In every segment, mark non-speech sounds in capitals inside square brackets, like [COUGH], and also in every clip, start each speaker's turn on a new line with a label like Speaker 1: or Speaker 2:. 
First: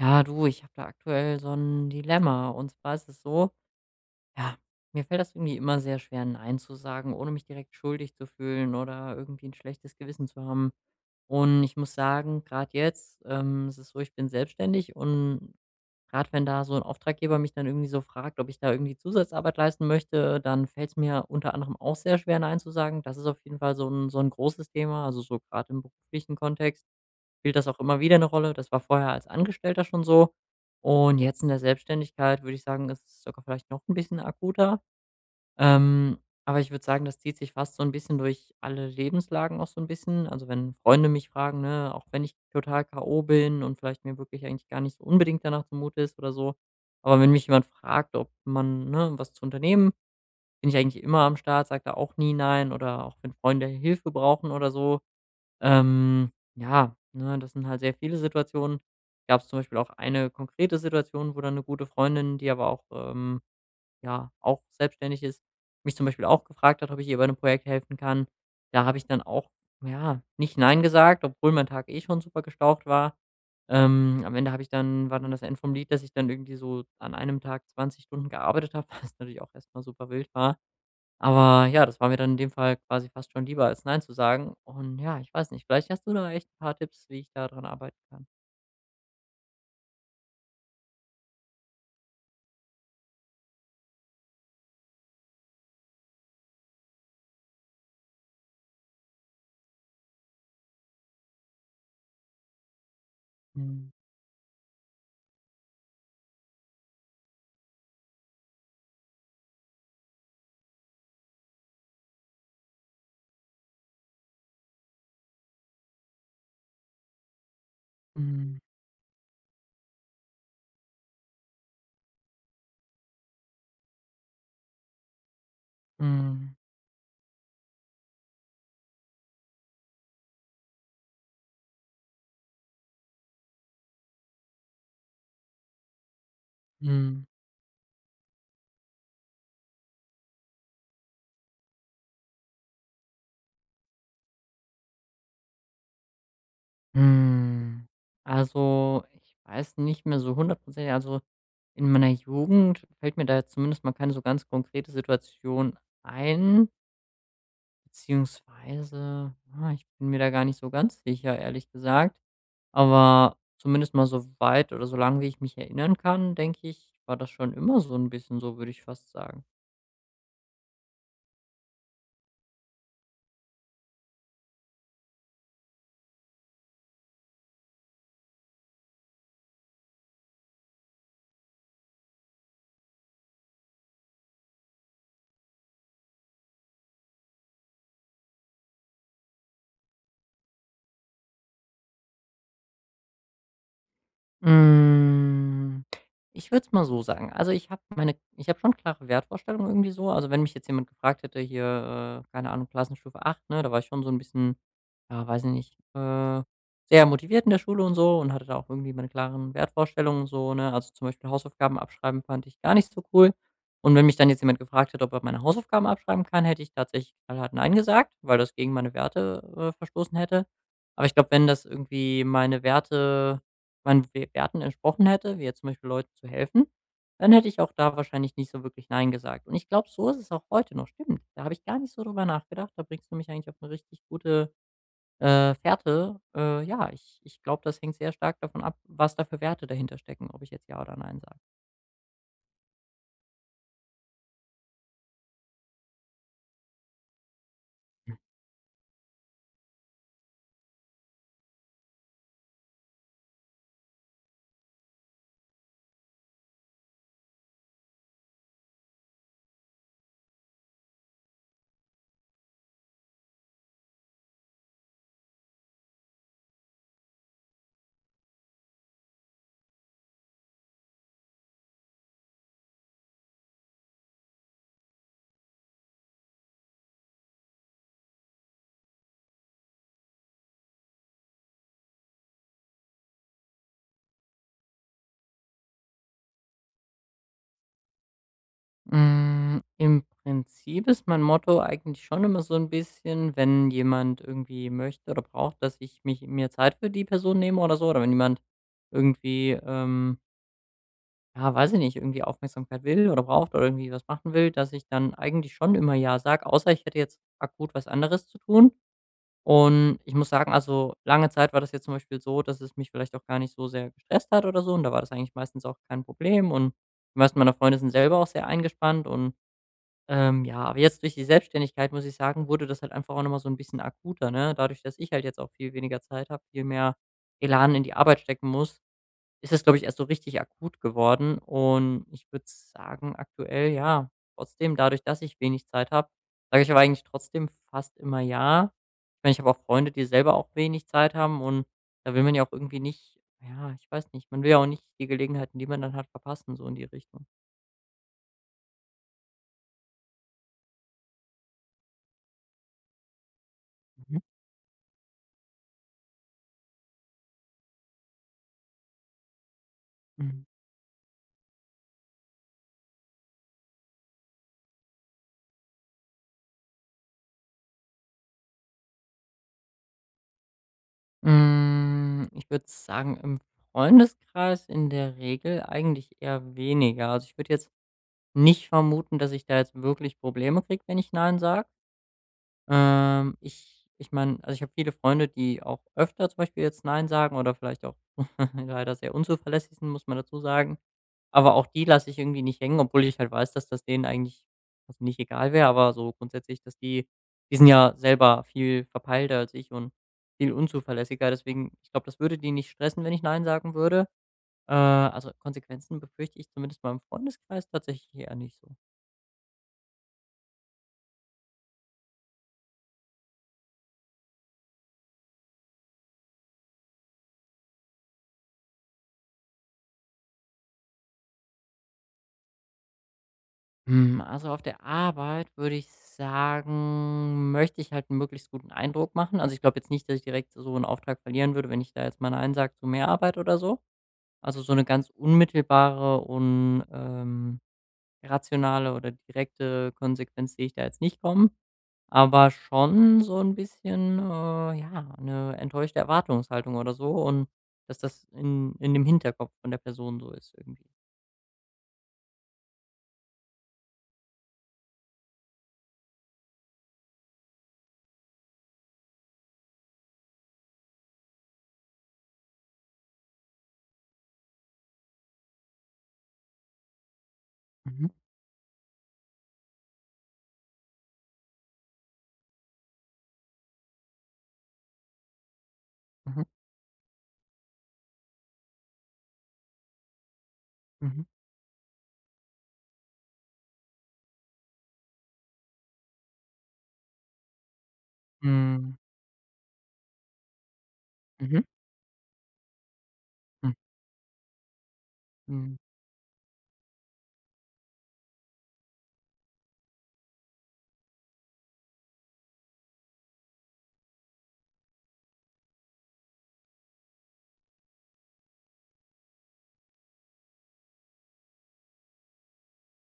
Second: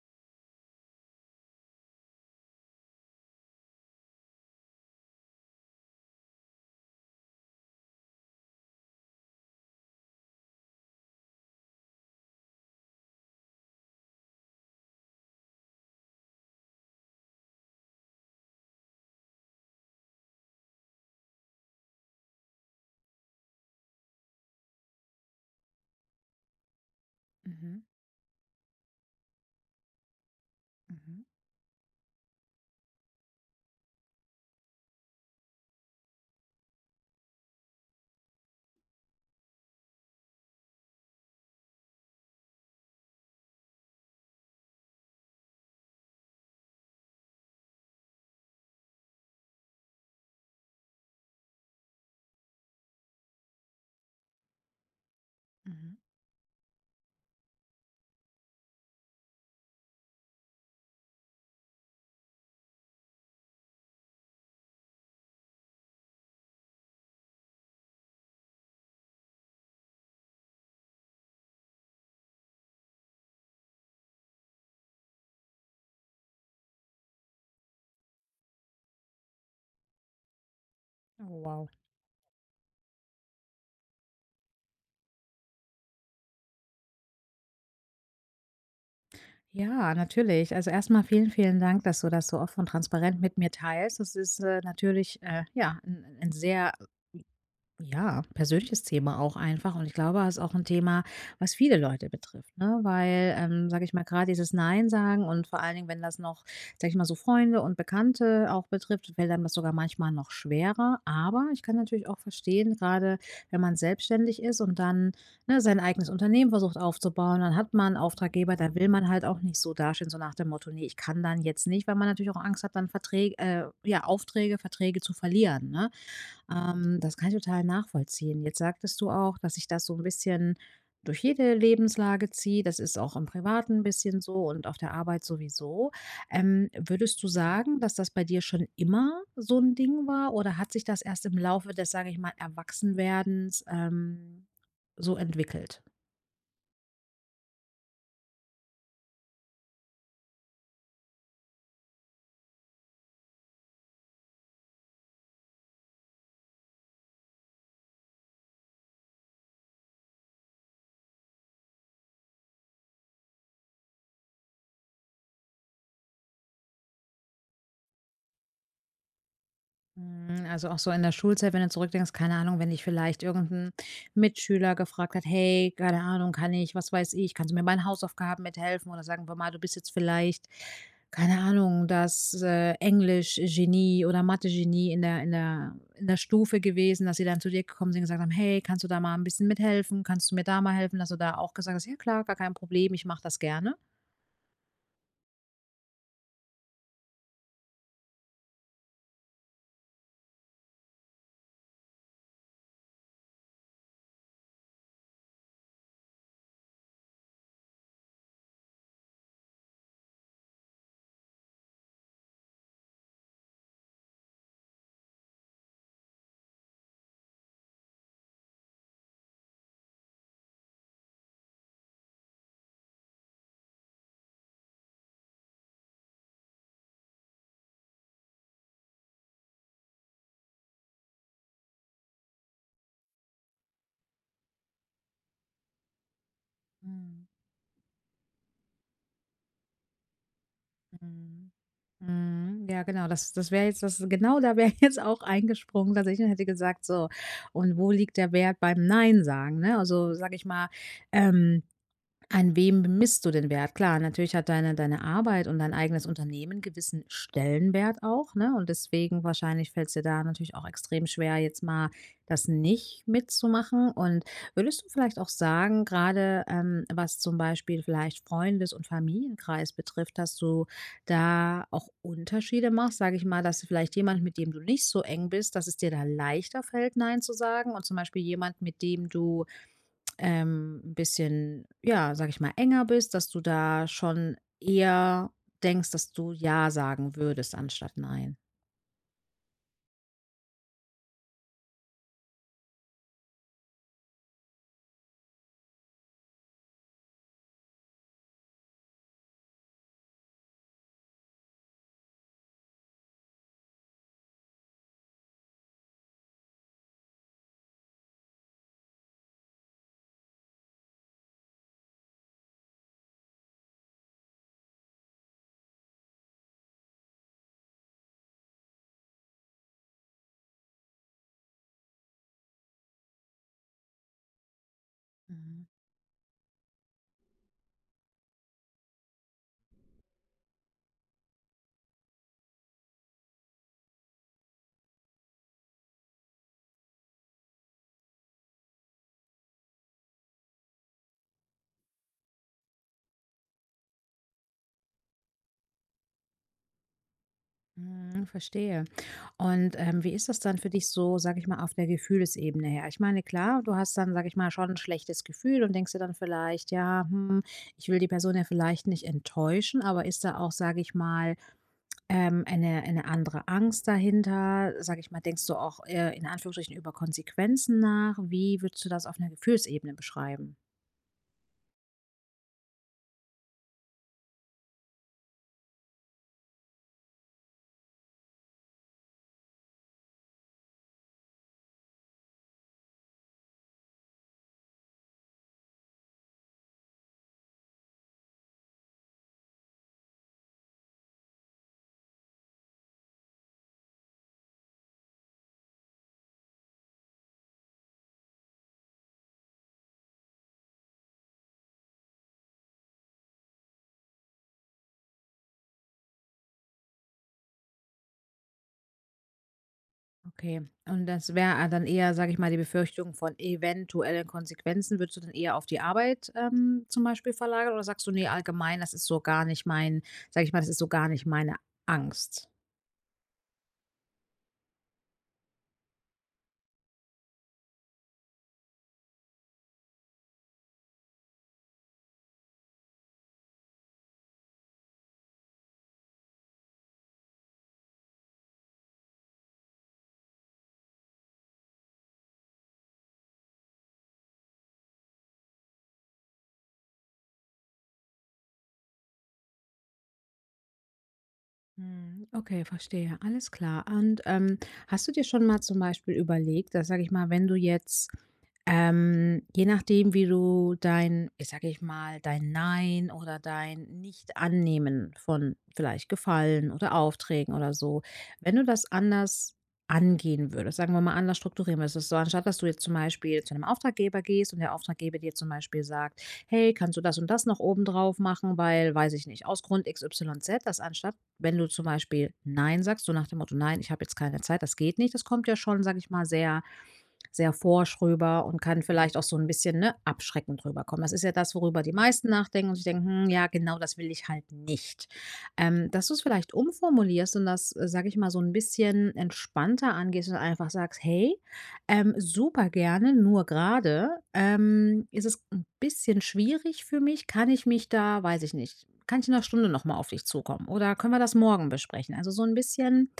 Speaker 1: Ja, du, ich habe da aktuell so ein Dilemma. Und zwar ist es so, ja, mir fällt das irgendwie immer sehr schwer, nein zu sagen, ohne mich direkt schuldig zu fühlen oder irgendwie ein schlechtes Gewissen zu haben. Und ich muss sagen, gerade jetzt, ist es ist so, ich bin selbstständig und gerade wenn da so ein Auftraggeber mich dann irgendwie so fragt, ob ich da irgendwie Zusatzarbeit leisten möchte, dann fällt es mir unter anderem auch sehr schwer, nein zu sagen. Das ist auf jeden Fall so ein großes Thema, also so gerade im beruflichen Kontext spielt das auch
Speaker 2: Mhm,
Speaker 1: immer wieder eine Rolle. Das war vorher als Angestellter schon so. Und
Speaker 2: mhm,
Speaker 1: jetzt in der Selbstständigkeit würde ich sagen, ist es sogar vielleicht noch ein bisschen akuter. Ähm, aber ich würde sagen, das zieht sich fast so ein bisschen durch alle Lebenslagen auch so ein bisschen. Also, wenn Freunde mich fragen, ne, auch wenn ich total K.O. bin und vielleicht mir wirklich eigentlich gar nicht so unbedingt danach zumute ist oder so. Aber wenn mich jemand fragt, ob man, ne, was zu unternehmen, bin ich eigentlich immer am Start, sage da auch nie nein oder auch wenn Freunde Hilfe brauchen oder so.
Speaker 2: mhm.
Speaker 1: Ja, ne, das sind halt sehr viele Situationen. Gab es zum Beispiel auch eine konkrete Situation, wo dann eine gute Freundin, die aber auch, ja, auch selbstständig ist, mich zum Beispiel auch gefragt hat, ob ich ihr bei einem Projekt helfen kann. Da habe ich dann auch, ja, nicht nein gesagt, obwohl mein Tag eh schon super gestaucht war. Am Ende habe ich dann war dann das Ende vom Lied, dass ich dann irgendwie so an einem Tag 20 Stunden gearbeitet habe, [LAUGHS] was natürlich auch erstmal super wild war.
Speaker 2: Oh,
Speaker 1: Aber
Speaker 2: wow.
Speaker 1: ja, das war mir dann in dem Fall quasi fast schon lieber, als nein zu sagen. Und ja, ich weiß nicht, vielleicht hast du da echt ein paar Tipps, wie ich da dran arbeiten kann.
Speaker 2: Ja, natürlich. Also erstmal vielen, vielen Dank, dass du das so offen und transparent mit mir teilst. Das ist natürlich ja, ein sehr Ja, persönliches Thema auch einfach. Und ich glaube, es ist auch ein Thema, was viele Leute betrifft, ne? Weil, sage
Speaker 1: Mhm.
Speaker 2: ich mal, gerade dieses Nein sagen und vor allen Dingen, wenn das noch, sage ich mal, so Freunde und Bekannte auch betrifft, fällt einem das sogar manchmal noch schwerer. Aber ich kann natürlich auch verstehen, gerade wenn man selbstständig ist und dann, ne, sein eigenes Unternehmen versucht aufzubauen, dann hat man einen Auftraggeber,
Speaker 1: Mhm.
Speaker 2: da will man halt auch nicht so dastehen, so nach dem Motto, nee, ich kann dann jetzt nicht, weil man natürlich auch Angst hat, dann Verträge, ja, Aufträge, Verträge zu verlieren, ne?
Speaker 1: Mhm.
Speaker 2: Das kann ich total nachvollziehen. Jetzt sagtest du auch, dass sich das so ein bisschen durch jede Lebenslage zieht. Das ist auch im Privaten ein bisschen so und auf der Arbeit sowieso. Würdest
Speaker 1: Mhm.
Speaker 2: du sagen, dass das bei dir schon immer so ein Ding war oder hat sich das erst im Laufe des, sage ich mal, Erwachsenwerdens, so entwickelt?
Speaker 1: Mhm. Also, ich weiß nicht mehr so hundertprozentig also, in meiner Jugend fällt mir da jetzt zumindest mal keine so ganz konkrete Situation ein, beziehungsweise, ich bin mir da gar nicht so ganz sicher, ehrlich gesagt. Aber zumindest mal so weit oder so lang, wie ich mich erinnern kann, denke ich, war das schon immer so ein bisschen so, würde ich fast sagen.
Speaker 2: Mhm, also auch so in der Schulzeit, wenn du zurückdenkst, keine Ahnung, wenn dich vielleicht irgendein Mitschüler gefragt hat: „Hey, keine Ahnung, kann ich was weiß ich, kannst du mir bei den Hausaufgaben mithelfen?“ Oder sagen wir mal, du bist jetzt vielleicht, keine Ahnung, Englisch-Genie oder Mathe-Genie in der in der Stufe gewesen, dass sie dann zu dir gekommen sind und gesagt haben: „Hey, kannst du da mal ein bisschen mithelfen? Kannst du mir da mal helfen?“ Dass du da auch gesagt hast: „Ja klar, gar kein Problem, ich mache das gerne.“
Speaker 1: Hm, ich würde es mal so sagen. Also, ich habe schon klare Wertvorstellungen irgendwie so. Also, wenn mich jetzt jemand gefragt hätte hier, keine Ahnung, Klassenstufe 8, ne, da war ich schon so ein bisschen, ja, weiß ich nicht, sehr motiviert in der Schule und so und hatte da auch irgendwie meine klaren Wertvorstellungen und so, ne? Also, zum Beispiel Hausaufgaben abschreiben fand ich gar nicht so cool. Und wenn mich dann jetzt jemand gefragt hätte, ob er meine Hausaufgaben abschreiben kann, hätte ich tatsächlich knallhart nein gesagt, weil das gegen meine Werte, verstoßen hätte. Aber ich glaube, wenn das irgendwie meine Werte meinen We Werten entsprochen hätte, wie jetzt zum Beispiel Leuten zu helfen, dann hätte ich auch da wahrscheinlich nicht so wirklich nein gesagt. Und ich glaube, so ist es auch heute noch, stimmt. Da habe ich gar nicht so drüber nachgedacht. Da bringst du mich eigentlich auf eine richtig gute, Fährte. Ja, ich
Speaker 2: Mhm,
Speaker 1: ich glaube, das hängt sehr stark davon ab, was da für Werte dahinter stecken, ob ich jetzt ja oder nein sage.
Speaker 2: mhm. Mhm, ja genau, das wäre jetzt das, genau da wäre ich [LAUGHS] jetzt auch eingesprungen, dass ich hätte gesagt so: „Und wo liegt der Wert beim Nein sagen?“, ne? Also, sage ich mal, ähm an wem bemisst du den Wert? Klar, natürlich hat deine Arbeit und dein eigenes Unternehmen gewissen Stellenwert auch, ne? Und deswegen wahrscheinlich fällt es dir da natürlich auch extrem schwer, jetzt mal das nicht mitzumachen. Und würdest du vielleicht auch sagen, gerade was zum Beispiel vielleicht Freundes und Familienkreis betrifft, dass du da auch Unterschiede machst? Sage ich mal, dass vielleicht jemand, mit dem du nicht so eng bist, dass es dir da leichter fällt, nein zu sagen, und zum Beispiel jemand, mit dem du 'n bisschen, ja, sage ich mal, enger bist, dass du da schon eher denkst, dass du ja sagen würdest anstatt nein.
Speaker 1: Hm, im Prinzip ist mein Motto eigentlich schon immer so ein bisschen, wenn jemand irgendwie möchte oder braucht, dass ich mich mir Zeit für die Person nehme oder so oder wenn jemand irgendwie, ja, weiß ich nicht, irgendwie Aufmerksamkeit will oder braucht oder irgendwie was machen will, dass ich dann eigentlich schon immer ja sage, außer ich hätte jetzt akut was anderes zu tun. Und ich muss sagen, also lange Zeit war das jetzt zum Beispiel so, dass es mich vielleicht auch gar nicht so sehr gestresst hat oder so. Und da war das eigentlich meistens auch kein Problem. Und die meisten meiner Freunde sind selber auch sehr eingespannt. Und ja, aber jetzt durch die Selbstständigkeit, muss ich sagen, wurde das halt einfach auch nochmal so ein bisschen akuter. Ne? Dadurch, dass ich halt jetzt auch
Speaker 2: Mhm.
Speaker 1: viel weniger Zeit habe, viel mehr Elan in die Arbeit stecken muss, ist es, glaube ich, erst so richtig akut geworden. Und ich würde sagen, aktuell ja. Trotzdem, dadurch, dass ich wenig Zeit habe, sage ich aber eigentlich trotzdem fast immer ja. Ich meine, ich habe auch Freunde, die selber auch wenig Zeit haben und da will man ja auch irgendwie nicht, ja, ich weiß nicht, man will ja auch nicht die Gelegenheiten, die man dann hat, verpassen, so in die Richtung.
Speaker 2: Mhm, verstehe. Und, wie ist das dann für dich so, sage ich mal, auf der Gefühlesebene her? Ich meine, klar, du hast dann,
Speaker 1: Mhm.
Speaker 2: sage ich mal, schon ein schlechtes Gefühl und denkst dir dann vielleicht: „Ja, hm, ich will die Person ja vielleicht nicht enttäuschen“, aber ist da
Speaker 1: Mhm.
Speaker 2: auch, sage ich mal, eine andere Angst dahinter? Sage ich mal, denkst du auch, in Anführungsstrichen über Konsequenzen nach? Wie würdest du das auf einer Gefühlsebene beschreiben?
Speaker 1: Ich würde sagen, im Freundeskreis in der Regel eigentlich eher weniger. Also ich würde jetzt nicht vermuten, dass ich da jetzt wirklich Probleme kriege, wenn ich nein sage. Ähm, ich ich meine, also, ich habe viele Freunde, die auch öfter zum Beispiel jetzt „nein“ sagen oder vielleicht auch [LAUGHS] leider sehr unzuverlässig sind, muss man dazu sagen. Aber auch die lasse ich irgendwie nicht hängen, obwohl ich halt weiß, dass das denen eigentlich also, nicht egal wäre, aber so grundsätzlich, dass die sind ja selber viel verpeilter als ich und viel unzuverlässiger. Deswegen, ich glaube, das würde die nicht stressen, wenn ich „nein“ sagen würde. Also, Konsequenzen befürchte ich zumindest meinem Freundeskreis tatsächlich eher nicht so.
Speaker 2: Okay, und das wäre, ah, dann eher, sage ich mal, die Befürchtung von eventuellen Konsequenzen. Würdest du dann eher auf die Arbeit, zum Beispiel verlagern oder sagst du: nee, allgemein, das ist so gar nicht mein, sage ich mal, das ist so gar nicht meine Angst?“
Speaker 1: Hm, also, auf der Arbeit würde ich sagen, möchte ich halt 'n möglichst guten Eindruck machen. Also, ich glaube jetzt nicht, dass ich direkt so einen Auftrag verlieren würde, wenn ich da jetzt mal nein sage zu mehr Arbeit oder so. Also, so eine ganz unmittelbare und, rationale oder direkte Konsequenz sehe ich da jetzt nicht kommen, aber schon so ein bisschen, ja, eine enttäuschte Erwartungshaltung oder so und dass das in dem Hinterkopf von der Person so ist irgendwie.
Speaker 2: Mhm, okay, verstehe, alles klar. Und, hast du dir schon mal zum Beispiel überlegt, dass, sage ich mal, wenn du jetzt je nachdem, wie du dein, ich sage ich mal, dein Nein oder dein Nicht-Annehmen von vielleicht Gefallen oder Aufträgen oder so,
Speaker 1: Mhm,
Speaker 2: wenn du das anders angehen würdest, sagen wir mal anders strukturieren würdest, das ist so anstatt dass du jetzt zum Beispiel zu einem Auftraggeber gehst und der Auftraggeber dir zum Beispiel sagt,
Speaker 1: mhm,
Speaker 2: hey, kannst du das und das noch obendrauf machen, weil, weiß ich nicht, aus Grund x y z, das anstatt,
Speaker 1: mhm.
Speaker 2: wenn du zum Beispiel Nein sagst, so nach dem Motto, nein, ich habe jetzt keine Zeit, das geht nicht, das kommt ja schon, sage ich mal, sehr forsch rüber und kann
Speaker 1: Hm,
Speaker 2: vielleicht auch so ein bisschen, ne, abschreckend rüberkommen. Das ist ja das,
Speaker 1: mhm,
Speaker 2: worüber die meisten nachdenken und sich denken: „Hm, ja,
Speaker 1: hm.
Speaker 2: genau das will ich halt nicht.“
Speaker 1: Mhm.
Speaker 2: Dass du es vielleicht umformulierst und das, sage ich mal, so ein bisschen entspannter angehst und einfach sagst: „Hey, super gerne, nur gerade ist es ein bisschen schwierig für mich. Kann ich mich da weiß ich nicht kann ich in einer Stunde noch mal auf dich zukommen oder können wir das morgen besprechen?“ Also, so ein bisschen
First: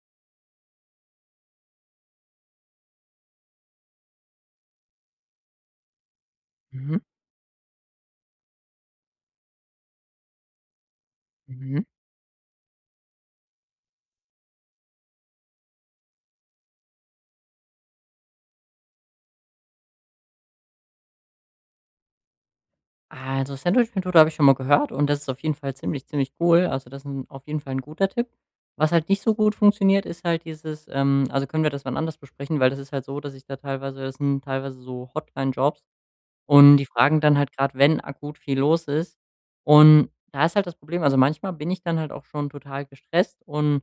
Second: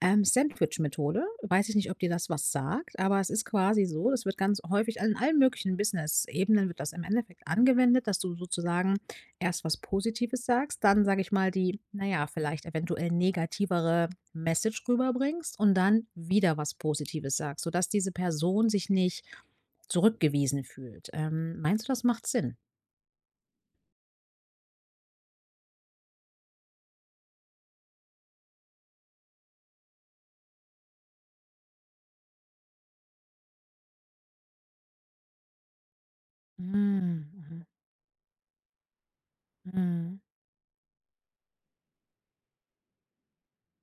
Speaker 2: Sandwich-Methode. Weiß ich nicht, ob dir das was sagt, aber es ist quasi so, das wird ganz häufig in allen möglichen Business-Ebenen wird das
Speaker 1: Mhm,
Speaker 2: im Endeffekt angewendet, dass du sozusagen erst was Positives sagst, dann, sage ich mal, die,
Speaker 1: mhm.
Speaker 2: naja, vielleicht eventuell negativere Message rüberbringst und dann wieder was Positives sagst, sodass diese Person sich nicht zurückgewiesen fühlt. Meinst du, das macht Sinn?
Speaker 1: Also, Sandwich-Methode habe ich schon mal gehört und das ist auf jeden Fall ziemlich, ziemlich cool. Also, das ist 'n auf jeden Fall ein guter Tipp. Was halt nicht so gut funktioniert, ist halt dieses also, können wir das wann anders besprechen, weil das ist halt so, dass ich da teilweise das sind teilweise so Hotline-Jobs und die fragen dann halt
Speaker 2: Mm,
Speaker 1: gerade, wenn akut viel los ist. Und
Speaker 2: mhm.
Speaker 1: da ist halt das Problem also, manchmal bin ich dann halt auch schon total gestresst und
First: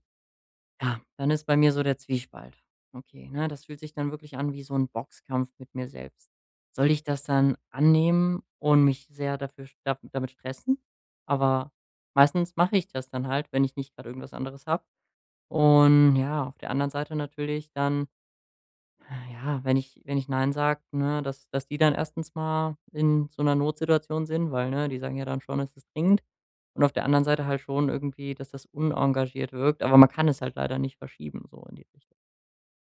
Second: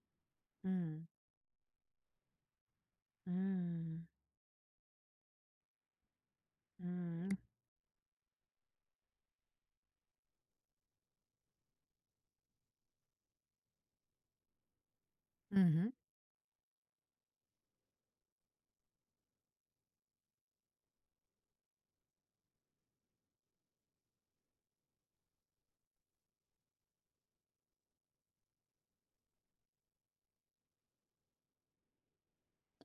Speaker 1: ja,
Speaker 2: Mhm.
Speaker 1: dann ist bei mir so der Zwiespalt. Okay, ne, das fühlt sich
Speaker 2: Mhm.
Speaker 1: dann wirklich an wie so ein Boxkampf mit mir selbst. Soll ich das
Speaker 2: Mhm.
Speaker 1: dann annehmen und mich sehr dafür st da damit stressen? Aber meistens mache ich das dann halt, wenn ich nicht gerade irgendwas anderes habe.
Speaker 2: Mhm.
Speaker 1: Und ja, auf der anderen Seite natürlich dann ja, wenn ich nein sage, ne, dass die dann erstens mal in so einer Notsituation sind, weil, ne, die sagen ja dann schon, es ist dringend. Und auf der anderen Seite halt schon irgendwie, dass das unengagiert wirkt, aber man kann es halt leider nicht verschieben, so in die Richtung.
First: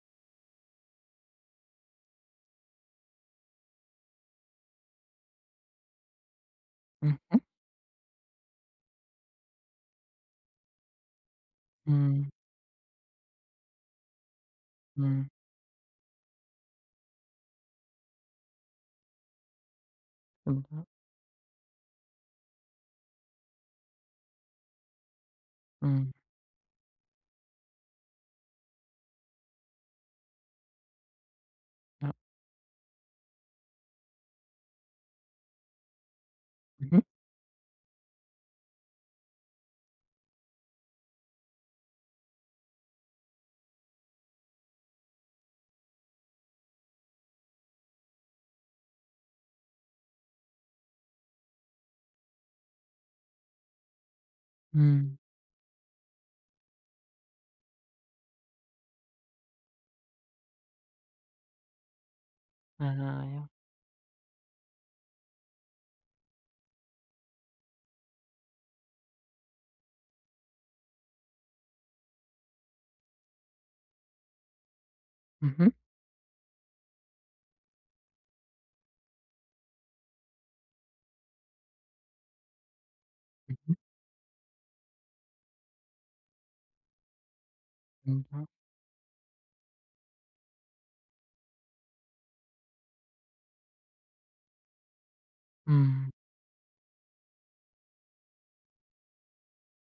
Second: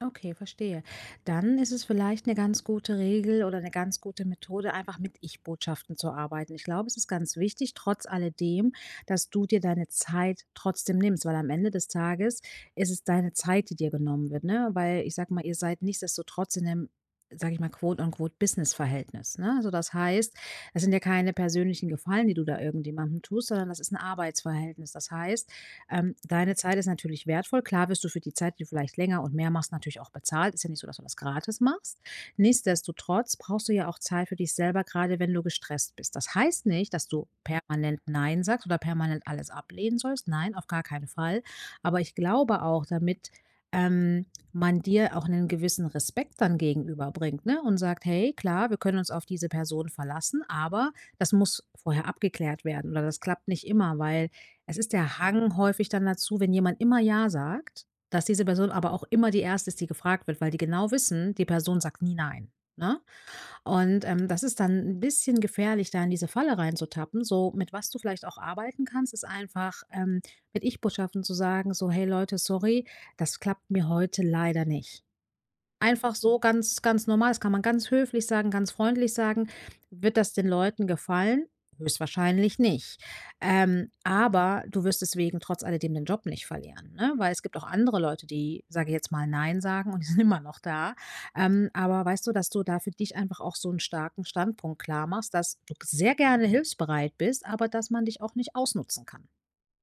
Speaker 2: Okay, verstehe. Dann ist es vielleicht eine ganz gute Regel oder eine ganz gute Methode, einfach mit Ich-Botschaften zu arbeiten. Ich glaube, es ist ganz
Speaker 1: Mhm.
Speaker 2: wichtig, trotz alledem, dass du dir deine Zeit trotzdem nimmst, weil am Ende des
Speaker 1: Mhm.
Speaker 2: Tages ist es deine Zeit, die dir genommen wird, ne? Weil ich
Speaker 1: Mhm.
Speaker 2: sage mal, ihr seid nichtsdestotrotz in einem, sage ich mal, quote on quote Business-Verhältnis, ne? Also, das heißt,
Speaker 1: Stimmt,
Speaker 2: das
Speaker 1: ja.
Speaker 2: sind ja keine persönlichen Gefallen, die du da irgendjemandem tust, sondern das ist ein Arbeitsverhältnis. Das heißt,
Speaker 1: Mhm.
Speaker 2: deine Zeit ist natürlich wertvoll. Klar wirst du für die Zeit, die du vielleicht länger und mehr machst, natürlich auch bezahlt. Ist ja nicht so, dass du das gratis machst.
Speaker 1: Ja.
Speaker 2: Nichtsdestotrotz brauchst du ja auch Zeit für dich selber, gerade wenn du gestresst bist. Das heißt nicht,
Speaker 1: Mhm.
Speaker 2: dass du permanent Nein sagst oder permanent alles ablehnen sollst. Nein, auf gar keinen Fall. Aber ich glaube auch, damit ähm, man dir auch einen gewissen Respekt dann gegenüberbringt, ne? Und sagt, hey, klar, wir können uns auf diese Person verlassen, aber das muss vorher abgeklärt werden oder das klappt nicht immer, weil es ist
Speaker 1: Mhm.
Speaker 2: der Hang häufig dann dazu, wenn jemand immer „ja“ sagt, dass diese Person aber auch immer die erste ist, die gefragt wird, weil die genau wissen, die Person sagt nie „nein“, ne?
Speaker 1: Ah, ja.
Speaker 2: Und, das ist dann ein bisschen gefährlich, da in diese Falle reinzutappen. So, mit was du vielleicht auch arbeiten kannst, ist einfach, mit Ich-Botschaften zu sagen, so: „Hey Leute, sorry, das klappt mir heute leider nicht.“
Speaker 1: Mhm.
Speaker 2: Einfach so ganz normal, das kann man ganz höflich sagen, ganz freundlich sagen. Wird das den Leuten gefallen? Höchstwahrscheinlich nicht.
Speaker 1: Mhm.
Speaker 2: Aber du wirst deswegen trotz alledem den Job nicht verlieren, ne? Weil es gibt auch andere
Speaker 1: Stimmt,
Speaker 2: Leute,
Speaker 1: ja.
Speaker 2: die, sage ich jetzt mal, nein sagen und die [LAUGHS] sind immer noch da. Aber weißt du, dass du da für dich einfach auch so einen starken Standpunkt klar machst, dass du
Speaker 1: Mhm.
Speaker 2: sehr gerne hilfsbereit bist, aber dass man dich auch nicht ausnutzen kann.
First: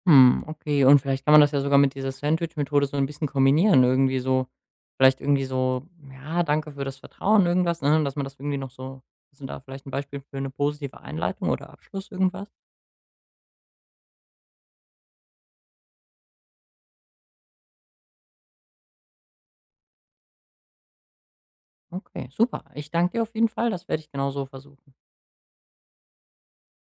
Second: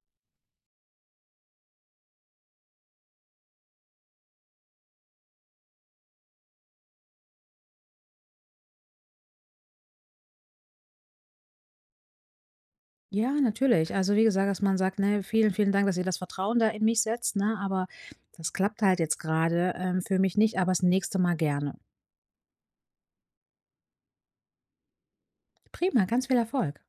Speaker 1: Hm, okay. Und vielleicht kann man das ja sogar mit dieser Sandwich-Methode so ein bisschen kombinieren. Irgendwie so vielleicht irgendwie so: „Ja, danke für das Vertrauen“, irgendwas, ne? Dass man das irgendwie noch so hast du da vielleicht ein Beispiel für eine positive Einleitung oder Abschluss, irgendwas?
Speaker 2: Ja, natürlich. Also wie gesagt, dass man sagt, ne, vielen, vielen Dank, dass ihr das Vertrauen da in mich setzt, ne, aber das klappt halt jetzt gerade, für mich nicht, aber das nächste Mal gerne.
Speaker 1: Okay, super. Ich danke dir auf jeden Fall. Das werde ich genauso versuchen.
Speaker 2: Prima, ganz viel Erfolg.